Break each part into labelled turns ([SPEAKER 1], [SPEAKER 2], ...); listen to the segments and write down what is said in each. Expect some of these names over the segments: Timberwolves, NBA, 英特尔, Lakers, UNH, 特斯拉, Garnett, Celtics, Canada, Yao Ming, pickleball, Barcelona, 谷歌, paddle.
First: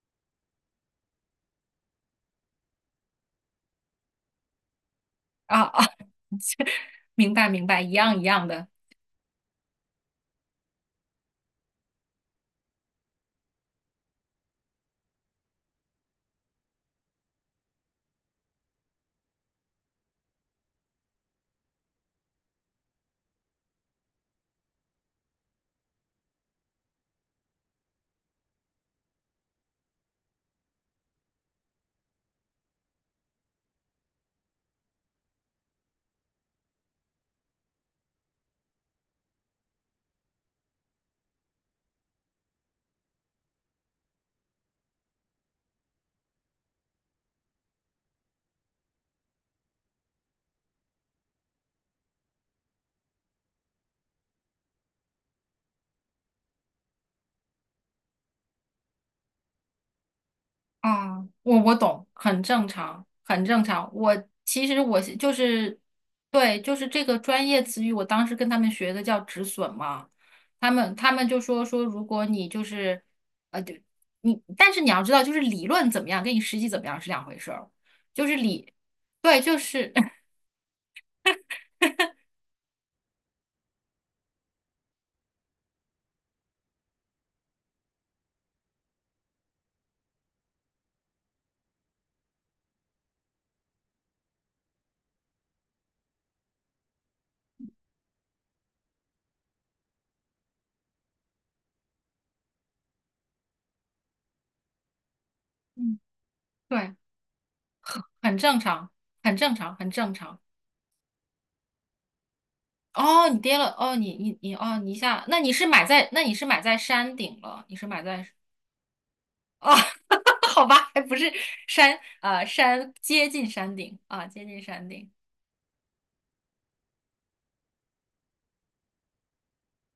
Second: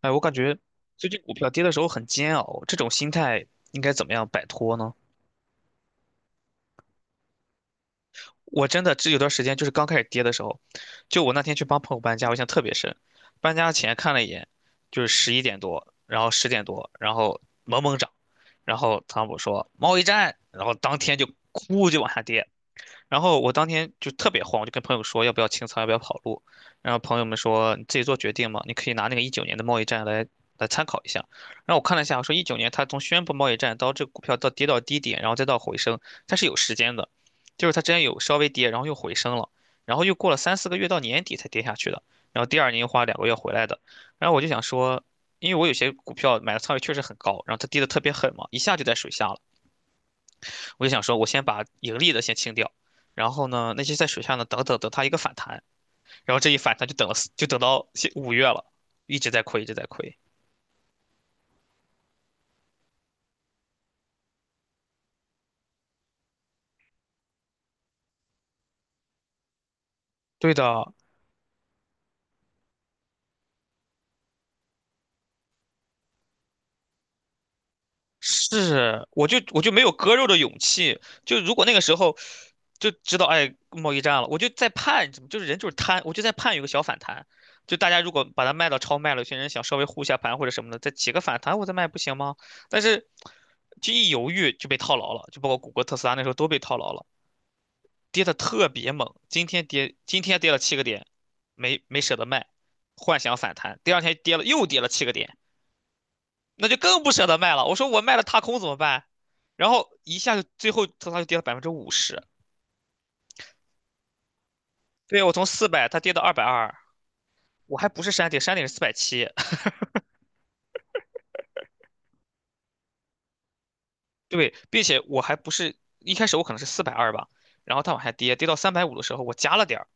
[SPEAKER 1] 哎，我感觉最近股票跌的时候很煎熬，这种心态应该怎么样摆脱呢？
[SPEAKER 2] 啊啊，明白明白，一样一样
[SPEAKER 1] 我
[SPEAKER 2] 的
[SPEAKER 1] 真的这有段时间就是刚开始跌的时候，就我那天去帮朋友搬家，我印象特别深。搬家前看了一眼，就是十一点多，然后十点多，然后猛猛涨，然后汤姆说贸易战，然后当天就哭就往下跌，然后我当天就特别慌，我就跟朋友说要不要清仓，要不要跑路。然后朋友们说你自己做决定嘛，你可以拿那个一九年的贸易战来参考一下。然后我看了一下，我说一九年它从宣布贸易战到这个股票到跌到低点，然后再到回升，它是有时间的，就是它之前有稍微跌，然后又回升了，然后又过了3、4个月到年底才跌下去的，然后第二年又花2个月回来的。然后我就想说，因为我有些股票买的仓位确实很高，然后它跌的特别狠嘛，一下就在水下了。我就想说，我先把盈利的先清掉，然后呢，那些在水下呢，等它一个反弹，然后这一反弹就等到现五月了，一直在亏，一直在亏。
[SPEAKER 2] 啊，我懂，很正常，很正常。我其实就是，对，就是这个专业词语，我当时跟他们学的叫止损嘛，
[SPEAKER 1] 对
[SPEAKER 2] 他
[SPEAKER 1] 的，
[SPEAKER 2] 们他们就说，如果你就是对你，但是你要知道，就是理论怎么样，跟你实际怎么样是两回事儿，就是理，
[SPEAKER 1] 是，我就
[SPEAKER 2] 对，就
[SPEAKER 1] 我就没
[SPEAKER 2] 是，
[SPEAKER 1] 有割肉 的勇气，就如果那个时候就知道哎贸易战了，我就在盼，就是人就是贪，我就在盼有个小反弹。就大家如果把它卖到超卖了，有些人想稍微护一下盘或者什么的，再起个反弹我再卖不行吗？但是，就一犹豫就被套牢了，就包括谷歌、特斯拉那时候都被套牢了。跌的特别猛，今天跌今天跌了七个点，没舍得卖，幻想反弹，第二天跌了又跌了七个点，
[SPEAKER 2] 嗯，
[SPEAKER 1] 那就
[SPEAKER 2] 对，
[SPEAKER 1] 更不舍得卖了。我说我卖了
[SPEAKER 2] 很
[SPEAKER 1] 踏
[SPEAKER 2] 正
[SPEAKER 1] 空怎么
[SPEAKER 2] 常，
[SPEAKER 1] 办？
[SPEAKER 2] 很正
[SPEAKER 1] 然
[SPEAKER 2] 常，
[SPEAKER 1] 后
[SPEAKER 2] 很正
[SPEAKER 1] 一
[SPEAKER 2] 常。
[SPEAKER 1] 下就最后它就跌了百分之五十，
[SPEAKER 2] 哦，你跌了，哦，你，哦，你一
[SPEAKER 1] 对
[SPEAKER 2] 下，
[SPEAKER 1] 我从四百它跌到
[SPEAKER 2] 那
[SPEAKER 1] 二
[SPEAKER 2] 你
[SPEAKER 1] 百
[SPEAKER 2] 是买
[SPEAKER 1] 二，
[SPEAKER 2] 在山顶了，你
[SPEAKER 1] 我
[SPEAKER 2] 是
[SPEAKER 1] 还
[SPEAKER 2] 买
[SPEAKER 1] 不是
[SPEAKER 2] 在，
[SPEAKER 1] 山顶，山顶是470，
[SPEAKER 2] 哦，好吧，还不是山，啊，山接近山顶啊，接
[SPEAKER 1] 对，
[SPEAKER 2] 近
[SPEAKER 1] 并
[SPEAKER 2] 山
[SPEAKER 1] 且
[SPEAKER 2] 顶，
[SPEAKER 1] 我还不是一开始我可能是420吧，然后它往下跌，跌到350的时候我加了点儿。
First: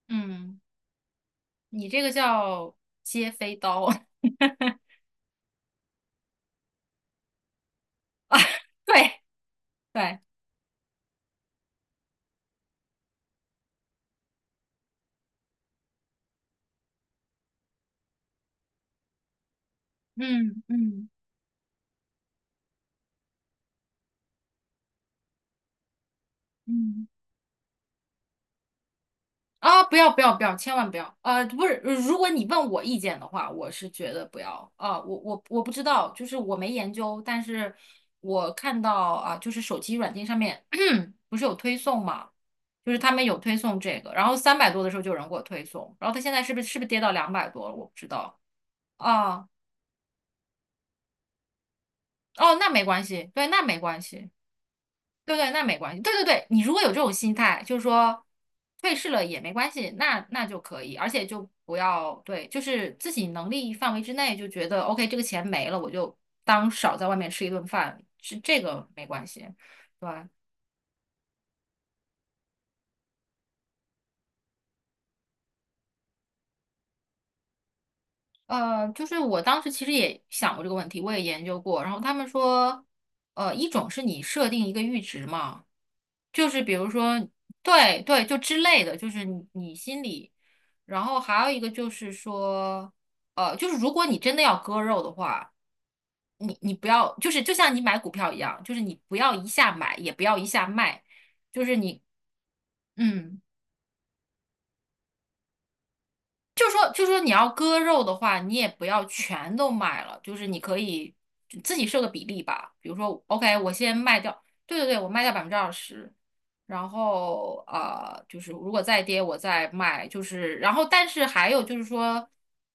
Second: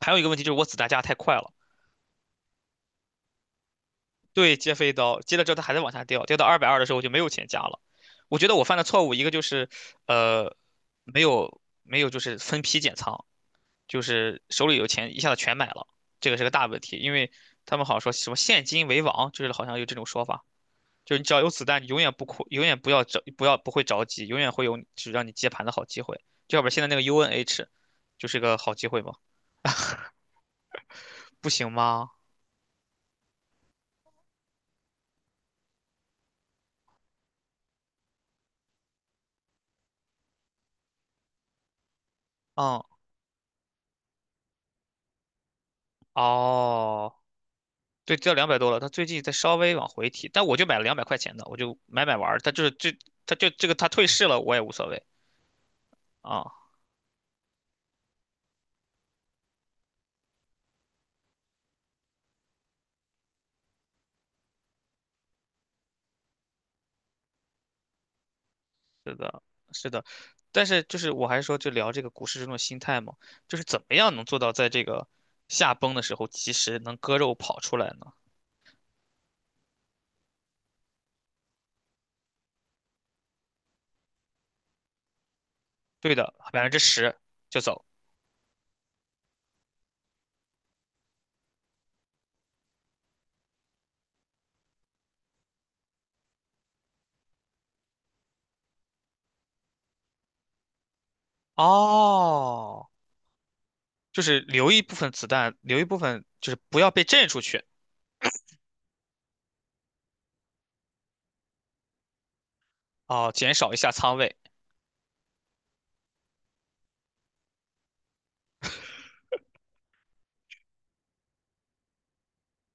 [SPEAKER 1] 还有一个问题就是
[SPEAKER 2] 嗯，
[SPEAKER 1] 我子弹加的太快了。
[SPEAKER 2] 你这个叫接飞刀，
[SPEAKER 1] 对，接飞刀，接了之后它还在往下掉，掉到二百二的时候我就没有钱加了。我觉得我犯的错误
[SPEAKER 2] 对
[SPEAKER 1] 一个就是，
[SPEAKER 2] 对，
[SPEAKER 1] 呃，没有就是分批减仓，就是手里有钱一下子全买了，这个是个大问题，因为他们好像说什么现金为王，就是好像有这种说法，
[SPEAKER 2] 嗯嗯
[SPEAKER 1] 就是你只要有子弹，你永远不哭，永远不要着，不要不会着急，永远会有就是让你接盘的好机会。就要不然现在那个
[SPEAKER 2] 嗯。
[SPEAKER 1] UNH 就是个好机会嘛，
[SPEAKER 2] 啊，不要不要不要，千万不要！
[SPEAKER 1] 不
[SPEAKER 2] 不
[SPEAKER 1] 行
[SPEAKER 2] 是，
[SPEAKER 1] 吗？
[SPEAKER 2] 如果你问我意见的话，我是觉得不要啊、我不知道，就是我没研究，但是我看到啊、就是手机软件上面 不是有推送嘛，
[SPEAKER 1] 嗯，
[SPEAKER 2] 就是他们有推送这个，然后三百多的时候就有人给我推送，然后他现在是不是跌到
[SPEAKER 1] 哦。
[SPEAKER 2] 200多了？我不知
[SPEAKER 1] 对，掉
[SPEAKER 2] 道
[SPEAKER 1] 200多了，他最近在
[SPEAKER 2] 啊。
[SPEAKER 1] 稍微往回提，但我就买了200块钱的，我就买买玩儿。它
[SPEAKER 2] 哦，
[SPEAKER 1] 就
[SPEAKER 2] 那
[SPEAKER 1] 是
[SPEAKER 2] 没
[SPEAKER 1] 这，
[SPEAKER 2] 关系，
[SPEAKER 1] 他
[SPEAKER 2] 对，
[SPEAKER 1] 就
[SPEAKER 2] 那
[SPEAKER 1] 这个
[SPEAKER 2] 没
[SPEAKER 1] 他
[SPEAKER 2] 关
[SPEAKER 1] 退市
[SPEAKER 2] 系。
[SPEAKER 1] 了，我也无所谓
[SPEAKER 2] 对对，那没关系。对对对，你
[SPEAKER 1] 啊。
[SPEAKER 2] 如果有这种心态，就是说退市了也没关系，那就可以，而且就不要对，就是自己能力范围之内，就觉得 OK，这个钱没了，我就当少在外面吃一顿饭，是这个没
[SPEAKER 1] 是
[SPEAKER 2] 关系。
[SPEAKER 1] 的，是的，
[SPEAKER 2] 对，吧？
[SPEAKER 1] 但是就是我还是说，就聊这个股市这种心态嘛，就是怎么样能做到在这个下崩的时候及时能割肉跑出来呢？
[SPEAKER 2] 就是我当时其实也想过这个问题，我也研究过。然后他们说，一种是你设定一个阈值嘛，
[SPEAKER 1] 对的，
[SPEAKER 2] 就是
[SPEAKER 1] 百分
[SPEAKER 2] 比
[SPEAKER 1] 之
[SPEAKER 2] 如
[SPEAKER 1] 十
[SPEAKER 2] 说，
[SPEAKER 1] 就走。
[SPEAKER 2] 对对，就之类的，就是你心里。然后还有一个就是说，就是如果你真的要割肉的话，你不要，就是就像你买股票一样，就是你不要一下买，也不要一下卖，就是你，
[SPEAKER 1] 哦，
[SPEAKER 2] 嗯。
[SPEAKER 1] 就是留一部分子弹，留一部分就是
[SPEAKER 2] 就
[SPEAKER 1] 不
[SPEAKER 2] 说
[SPEAKER 1] 要
[SPEAKER 2] 就
[SPEAKER 1] 被
[SPEAKER 2] 说
[SPEAKER 1] 震
[SPEAKER 2] 你
[SPEAKER 1] 出
[SPEAKER 2] 要
[SPEAKER 1] 去
[SPEAKER 2] 割肉的话，你也不要全都卖了，就是你可以自己设个比例吧。比如说
[SPEAKER 1] 哦，减
[SPEAKER 2] ，OK，我
[SPEAKER 1] 少一下
[SPEAKER 2] 先
[SPEAKER 1] 仓
[SPEAKER 2] 卖
[SPEAKER 1] 位
[SPEAKER 2] 掉，对对对，我卖掉百分之二十，然后就是如果再跌我再卖，就是然后但是还有就是说，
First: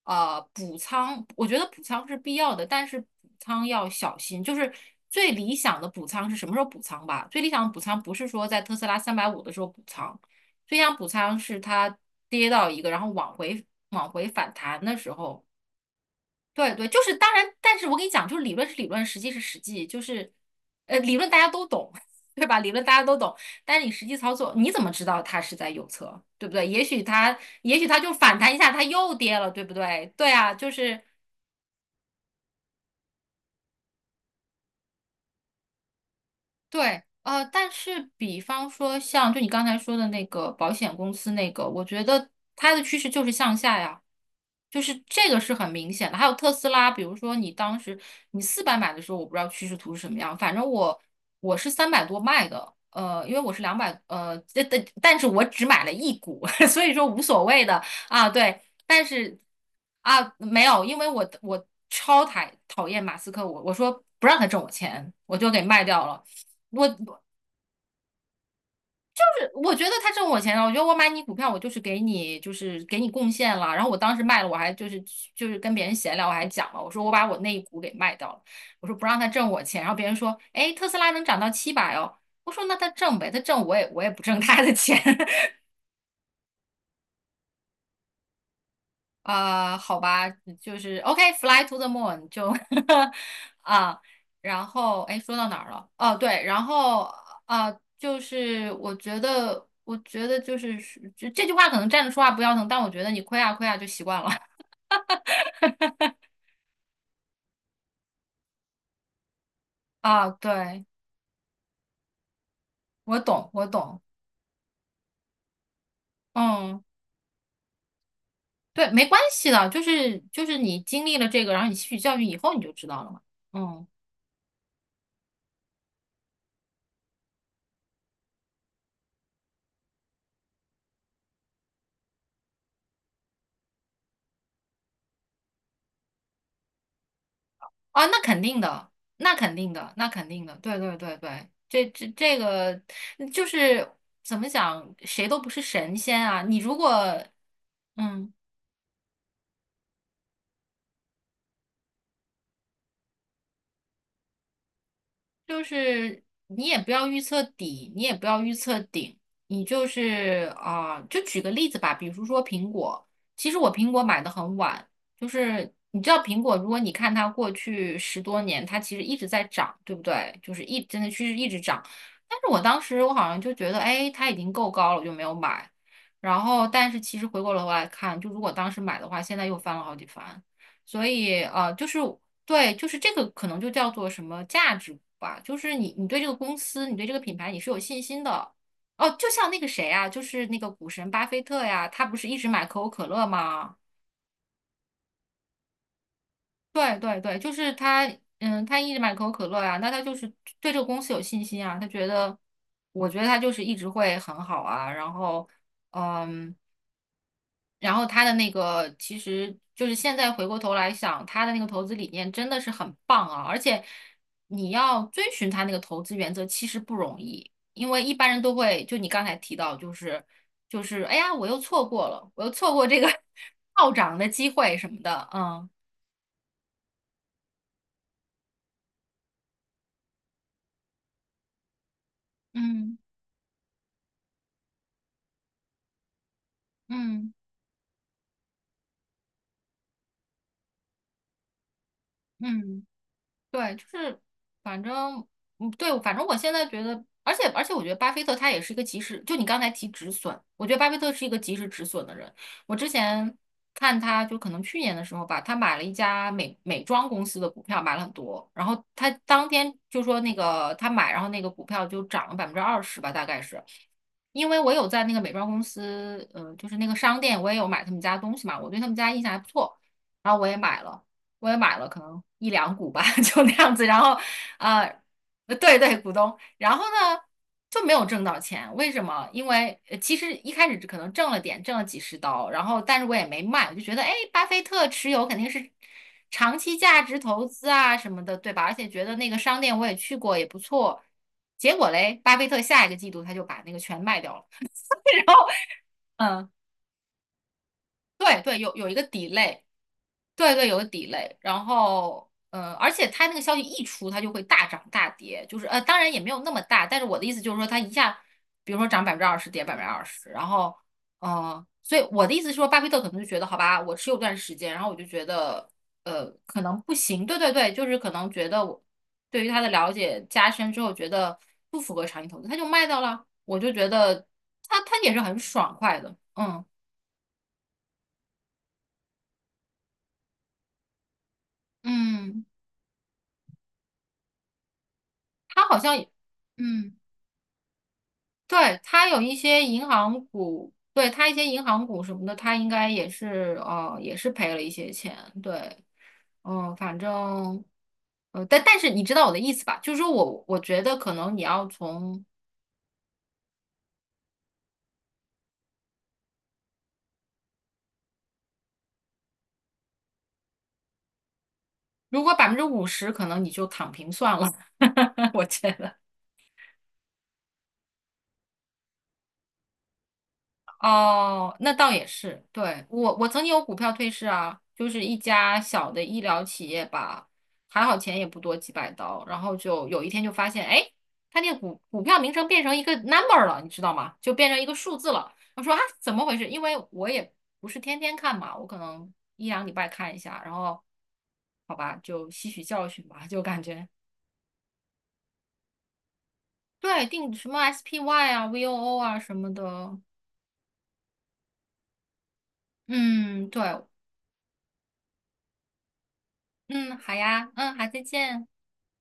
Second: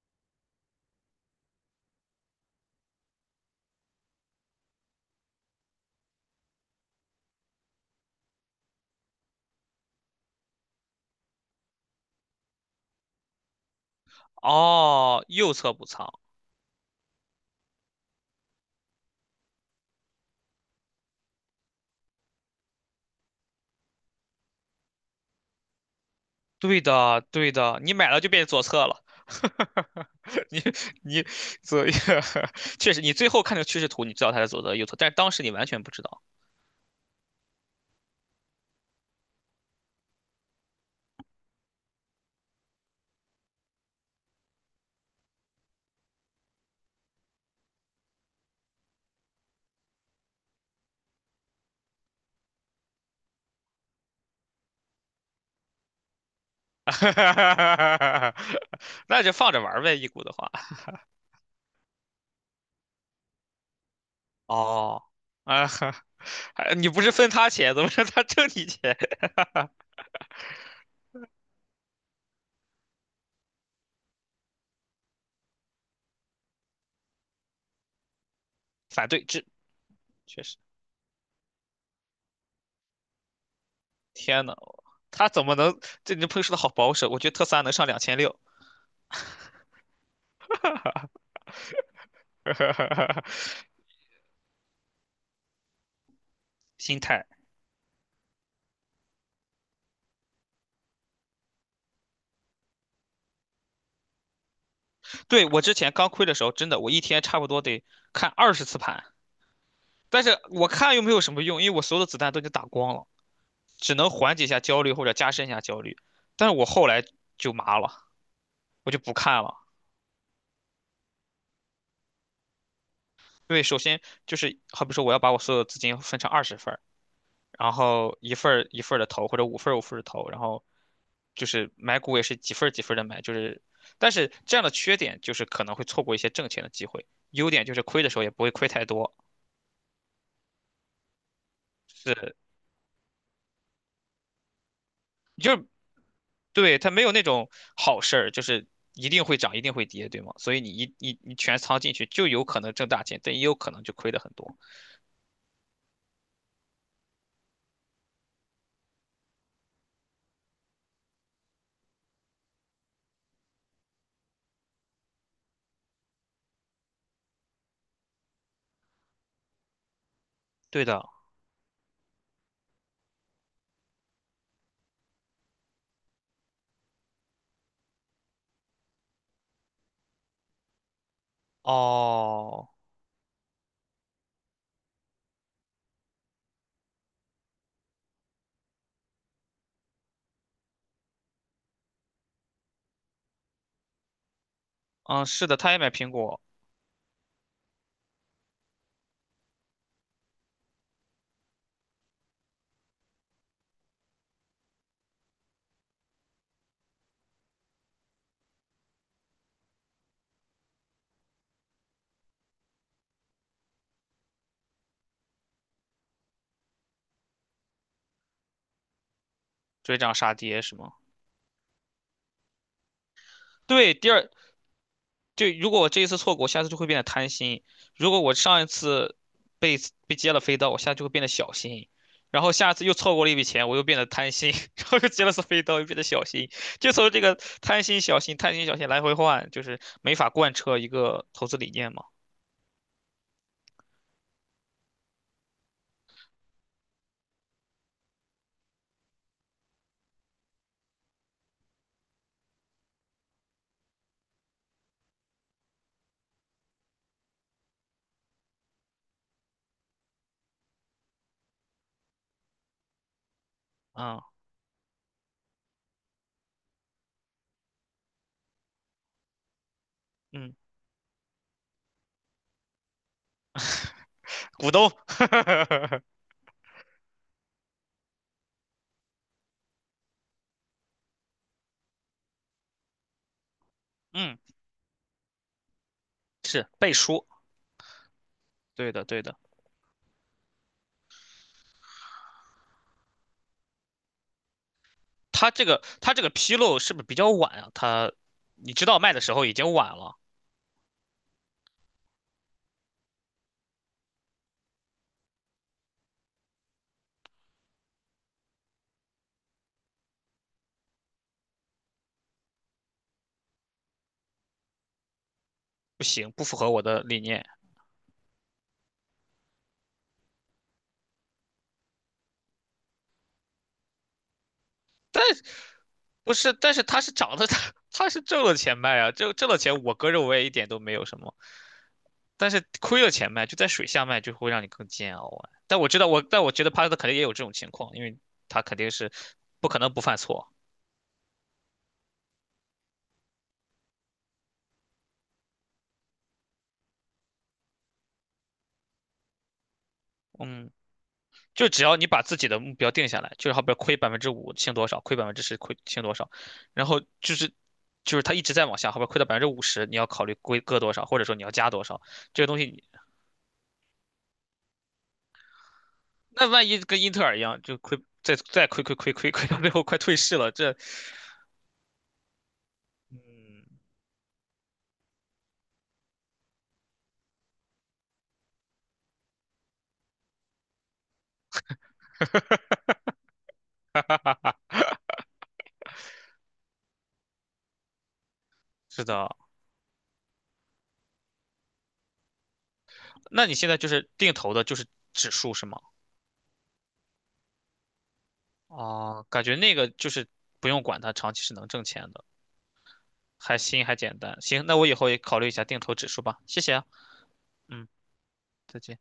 [SPEAKER 2] 补仓，我觉得补仓是必要的，但是补仓要小心，就是最理想的补仓是什么时候补仓吧？最理想的补仓不是说在特斯拉350的时候补仓。飞翔补仓是它跌到一个，然后往回反弹的时
[SPEAKER 1] 哦，
[SPEAKER 2] 候，
[SPEAKER 1] 右侧补仓
[SPEAKER 2] 对对，就是当然，但是我跟你讲，就是理论是理论，实际是实际，就是理论大家都懂，对吧？理论大家都懂，但是你实际操作，你怎么知道它是在右侧，对不对？
[SPEAKER 1] 对的，对
[SPEAKER 2] 也
[SPEAKER 1] 的，
[SPEAKER 2] 许
[SPEAKER 1] 你
[SPEAKER 2] 它
[SPEAKER 1] 买
[SPEAKER 2] 就
[SPEAKER 1] 了就
[SPEAKER 2] 反
[SPEAKER 1] 变
[SPEAKER 2] 弹一
[SPEAKER 1] 左
[SPEAKER 2] 下，它
[SPEAKER 1] 侧了。
[SPEAKER 2] 又跌了，对不 对？对啊，
[SPEAKER 1] 你
[SPEAKER 2] 就是。
[SPEAKER 1] 你左右，确实，你最后看这个趋势图，你知道它是左侧右侧，但是当时你完全不知道。
[SPEAKER 2] 对，但是比方说像就你刚才说的那个保险公司那个，我觉得它的趋势就是向下呀，就是这个是很明显的。还有特斯拉，比如说你当时400买的时候，我不知道趋势图是什么样，反正我是三百多卖的，因为我是两百，但是我只买了一股，所以 说无所谓的啊，对，但
[SPEAKER 1] 那就
[SPEAKER 2] 是。
[SPEAKER 1] 放着玩儿呗，一股的
[SPEAKER 2] 啊，
[SPEAKER 1] 话。
[SPEAKER 2] 没有，因为我超讨厌马斯克，我说不让他挣我
[SPEAKER 1] 哦，
[SPEAKER 2] 钱，我就给
[SPEAKER 1] 啊，
[SPEAKER 2] 卖掉了。
[SPEAKER 1] 还
[SPEAKER 2] 我
[SPEAKER 1] 你不是分他钱，怎么让他挣你钱？
[SPEAKER 2] 我觉 得他挣我钱了，我觉得我买你股票，我就是给你贡献了。然后我当时卖了，我还就是跟别人闲聊，我还讲了，我说我把我那一股给卖掉了，我说不
[SPEAKER 1] 反
[SPEAKER 2] 让
[SPEAKER 1] 对
[SPEAKER 2] 他
[SPEAKER 1] 这
[SPEAKER 2] 挣我钱。然后别人说，
[SPEAKER 1] 确实，
[SPEAKER 2] 哎，特斯拉能涨到700哦，我说那他挣呗，他挣我也不挣
[SPEAKER 1] 天呐，
[SPEAKER 2] 他的钱。
[SPEAKER 1] 他 怎么能？这你朋友说的好保守，我觉得特斯拉能上2600，
[SPEAKER 2] 啊、好吧，就是 OK，Fly、to the Moon 就 啊，然后哎，说到哪儿了？哦、对，然
[SPEAKER 1] 心
[SPEAKER 2] 后
[SPEAKER 1] 态。
[SPEAKER 2] 啊、就是我觉得，我觉得就是这句话可能站着说话不腰疼，但我觉得你亏啊亏啊就习惯了
[SPEAKER 1] 对，我之前刚亏的时候，真的我一天差不多得看20次盘，但
[SPEAKER 2] 啊。
[SPEAKER 1] 是我
[SPEAKER 2] 对，
[SPEAKER 1] 看又没有什么用，因为我所有的子弹都已经打光了，
[SPEAKER 2] 我懂，我
[SPEAKER 1] 只
[SPEAKER 2] 懂，
[SPEAKER 1] 能缓解一下焦虑或者加深一下焦虑。但是我
[SPEAKER 2] 嗯，
[SPEAKER 1] 后来就麻了，
[SPEAKER 2] 对，
[SPEAKER 1] 我就
[SPEAKER 2] 没
[SPEAKER 1] 不
[SPEAKER 2] 关
[SPEAKER 1] 看
[SPEAKER 2] 系
[SPEAKER 1] 了，
[SPEAKER 2] 的，就是你经历了这个，然后你吸取教训以后，你就知道了嘛。
[SPEAKER 1] 因为首
[SPEAKER 2] 嗯。
[SPEAKER 1] 先就是好比说我要把我所有的资金分成20份儿然后一份儿一份的投，或者五份儿五份的投，然后就是买股也是几份儿几份的买，就是但是这样的缺点就是可能会错过一些挣钱的机会，优点就是亏
[SPEAKER 2] 啊，
[SPEAKER 1] 的时
[SPEAKER 2] 那
[SPEAKER 1] 候也
[SPEAKER 2] 肯
[SPEAKER 1] 不会
[SPEAKER 2] 定
[SPEAKER 1] 亏太
[SPEAKER 2] 的，
[SPEAKER 1] 多，
[SPEAKER 2] 那肯定的，那肯定的，对对对对，这这
[SPEAKER 1] 是
[SPEAKER 2] 这个就是怎么讲，谁都不是神仙啊。你如
[SPEAKER 1] 对，它没有
[SPEAKER 2] 果
[SPEAKER 1] 那种好事儿，
[SPEAKER 2] 嗯。
[SPEAKER 1] 就是一定会涨，一定会跌，对吗？所以你一你你全仓进去，就有可能挣大钱，但也有可能就亏的很多。
[SPEAKER 2] 就是你也不要预测底，你也不要预测顶，你就是啊、就举个例子吧，比如说苹果，其实我苹果买的很晚，就是你知道苹果，如果你看它过去10多年，它其实一直在涨，对不对？就是
[SPEAKER 1] 对
[SPEAKER 2] 真
[SPEAKER 1] 的，
[SPEAKER 2] 的趋势一直涨，但是我当时好像就觉得，哎，它已经够高了，我就没有买。然后，但是其实回过头来看，就如果当时买的话，现在又翻了好几番。所以就是
[SPEAKER 1] 哦，
[SPEAKER 2] 对，就是这个可能就叫做什么价值吧，就是你对这个公司，你对这个品牌你是有信心的。哦，就像那个谁啊，就是那个股神巴菲特呀，他不是一直买可口可乐吗？
[SPEAKER 1] 嗯，是的，他也买苹果，
[SPEAKER 2] 对对对，就是他，嗯，他一直买可口可乐呀，那他就是对这个公司有信心啊，他觉得，我觉得他就是一直会很好啊，然后，嗯。然后他的那个其实就是现在回过头来想，他的那个投资理念真的是很棒啊，而且你要遵循他那个投资原则其实不容易，因为一般人都会就你刚才提到，就
[SPEAKER 1] 追涨
[SPEAKER 2] 是
[SPEAKER 1] 杀跌是
[SPEAKER 2] 就
[SPEAKER 1] 吗？
[SPEAKER 2] 是哎呀，我又错过了，我又错过这个 暴
[SPEAKER 1] 对，第
[SPEAKER 2] 涨的
[SPEAKER 1] 二
[SPEAKER 2] 机会什么的，
[SPEAKER 1] 就
[SPEAKER 2] 嗯
[SPEAKER 1] 如果我这一次错过，我下次就会变得贪心；如果我上一次被被接了飞刀，我下次就会变得小心。然后下次又
[SPEAKER 2] 嗯
[SPEAKER 1] 错过了一笔钱，我又变得贪心，然后又接了次飞刀，又变得小心。就从这
[SPEAKER 2] 嗯
[SPEAKER 1] 个贪心、小心、贪心、小心来回换，就是没法贯彻一个投资理念嘛。
[SPEAKER 2] 嗯。对，就是反正，嗯，对，反正我现在觉得，而且而且，我觉得巴菲特他也是一个及时，就你刚才提止损，我觉得巴菲特是一个及时止损的人。我之前看他，就可能去年的时候吧，他买了一家美妆公司的股票，买了很多，然后他当天就说那个他买，然后那个股票就涨了百分之二十吧，大概是。
[SPEAKER 1] 啊，
[SPEAKER 2] 因为我有在那个美妆公司，嗯、就是那个商店，我也有买他们家东西嘛，我对他们家印象还不错，然后我
[SPEAKER 1] 嗯，
[SPEAKER 2] 也买了。可能一两股吧，就那样子。然后，
[SPEAKER 1] 股东，
[SPEAKER 2] 呃，对对，股 东。然后呢，就没有挣到钱。为什么？因为其实一开始可能挣了点，挣了几十刀。然后，但是我也没卖，我就觉得，哎，
[SPEAKER 1] 嗯，
[SPEAKER 2] 巴菲特持有肯定是长
[SPEAKER 1] 是
[SPEAKER 2] 期
[SPEAKER 1] 背
[SPEAKER 2] 价值
[SPEAKER 1] 书，
[SPEAKER 2] 投资啊什么的，对吧？而且
[SPEAKER 1] 对
[SPEAKER 2] 觉
[SPEAKER 1] 的，
[SPEAKER 2] 得
[SPEAKER 1] 对
[SPEAKER 2] 那
[SPEAKER 1] 的。
[SPEAKER 2] 个商店我也去过，也不错。结果嘞，巴菲特下一个季度他就把那个全卖掉了。然后，
[SPEAKER 1] 他这个
[SPEAKER 2] 嗯，
[SPEAKER 1] 披露是不是比较晚啊？他
[SPEAKER 2] 对对，
[SPEAKER 1] 你
[SPEAKER 2] 有
[SPEAKER 1] 知
[SPEAKER 2] 有一
[SPEAKER 1] 道
[SPEAKER 2] 个
[SPEAKER 1] 卖的时候已
[SPEAKER 2] delay。
[SPEAKER 1] 经晚了，
[SPEAKER 2] 对对，有个 d e 然后而且它那个消息一出，它就会大涨大跌，就是当然也没有那么大，但是我的意思就是说，它一下，比如说涨百分之二十，跌百分之二十，然后所以我的意思是说，巴菲特可能就觉得好吧，我持有段时间，然后我就觉得
[SPEAKER 1] 不行，不符
[SPEAKER 2] 可
[SPEAKER 1] 合
[SPEAKER 2] 能
[SPEAKER 1] 我
[SPEAKER 2] 不
[SPEAKER 1] 的理
[SPEAKER 2] 行，对
[SPEAKER 1] 念。
[SPEAKER 2] 对对，就是可能觉得我对于他的了解加深之后，觉得不符合长期投资，他就卖掉了，我就觉得他也是很
[SPEAKER 1] 但
[SPEAKER 2] 爽快的，
[SPEAKER 1] 不是，
[SPEAKER 2] 嗯
[SPEAKER 1] 但是他是涨的，他 他是挣了钱卖啊，挣了钱，我也一点都没有什么，
[SPEAKER 2] 嗯，
[SPEAKER 1] 但是亏了钱卖，就在水下卖就会让你更煎熬啊。
[SPEAKER 2] 他好
[SPEAKER 1] 但我
[SPEAKER 2] 像
[SPEAKER 1] 知道
[SPEAKER 2] 也
[SPEAKER 1] 我，但我觉得帕
[SPEAKER 2] 嗯。
[SPEAKER 1] 特肯定也有这种情况，因为他肯
[SPEAKER 2] 对，
[SPEAKER 1] 定
[SPEAKER 2] 它
[SPEAKER 1] 是
[SPEAKER 2] 有一些
[SPEAKER 1] 不可
[SPEAKER 2] 银
[SPEAKER 1] 能不犯
[SPEAKER 2] 行
[SPEAKER 1] 错，
[SPEAKER 2] 股，对，它一些银行股什么的，它应该也是也是赔了一些钱，对，嗯，反正但是你知道我的意思吧？就是说我
[SPEAKER 1] 嗯，
[SPEAKER 2] 觉得可能你要
[SPEAKER 1] 就只要你把
[SPEAKER 2] 从
[SPEAKER 1] 自己的目标定下来，就是好比亏百分之五清多少，亏百分之十亏清多少，然后就是他一直在往下，好比亏到百分之五十，你要考虑亏割多少，或者说你要加多少，
[SPEAKER 2] 如果
[SPEAKER 1] 这
[SPEAKER 2] 百
[SPEAKER 1] 个
[SPEAKER 2] 分
[SPEAKER 1] 东
[SPEAKER 2] 之
[SPEAKER 1] 西
[SPEAKER 2] 五十，可能你就躺平算了，我觉得。
[SPEAKER 1] 那万一跟英特尔一样，就亏再亏到最后快退市了，这
[SPEAKER 2] 哦，那倒也是。对，我曾经有股
[SPEAKER 1] 嗯，
[SPEAKER 2] 票退市啊，就是一家小的医疗企业吧，还好钱也不多，几百刀。然后就有一天就发现，哎，它那个股票名称变成一个 number 了，你知道
[SPEAKER 1] 哈
[SPEAKER 2] 吗？
[SPEAKER 1] 哈
[SPEAKER 2] 就
[SPEAKER 1] 哈
[SPEAKER 2] 变
[SPEAKER 1] 哈
[SPEAKER 2] 成一个数字了。我说啊，怎么回事？因为我也不是天天看嘛，我可
[SPEAKER 1] 是
[SPEAKER 2] 能
[SPEAKER 1] 的。
[SPEAKER 2] 一两礼拜看一下，然后好吧，就吸取教训吧，就
[SPEAKER 1] 那你
[SPEAKER 2] 感
[SPEAKER 1] 现在
[SPEAKER 2] 觉
[SPEAKER 1] 就是定投的，就是指数是吗？
[SPEAKER 2] 对定什么 SPY 啊、VOO 啊
[SPEAKER 1] 哦，
[SPEAKER 2] 什
[SPEAKER 1] 感
[SPEAKER 2] 么
[SPEAKER 1] 觉那个
[SPEAKER 2] 的。
[SPEAKER 1] 就是不用管它，长期是能挣钱的，
[SPEAKER 2] 嗯，
[SPEAKER 1] 还
[SPEAKER 2] 对，
[SPEAKER 1] 新还简单。行，那我以后也考虑一下定投指数吧。谢谢啊，
[SPEAKER 2] 嗯，好呀，嗯，
[SPEAKER 1] 嗯，
[SPEAKER 2] 好，再见。
[SPEAKER 1] 再见。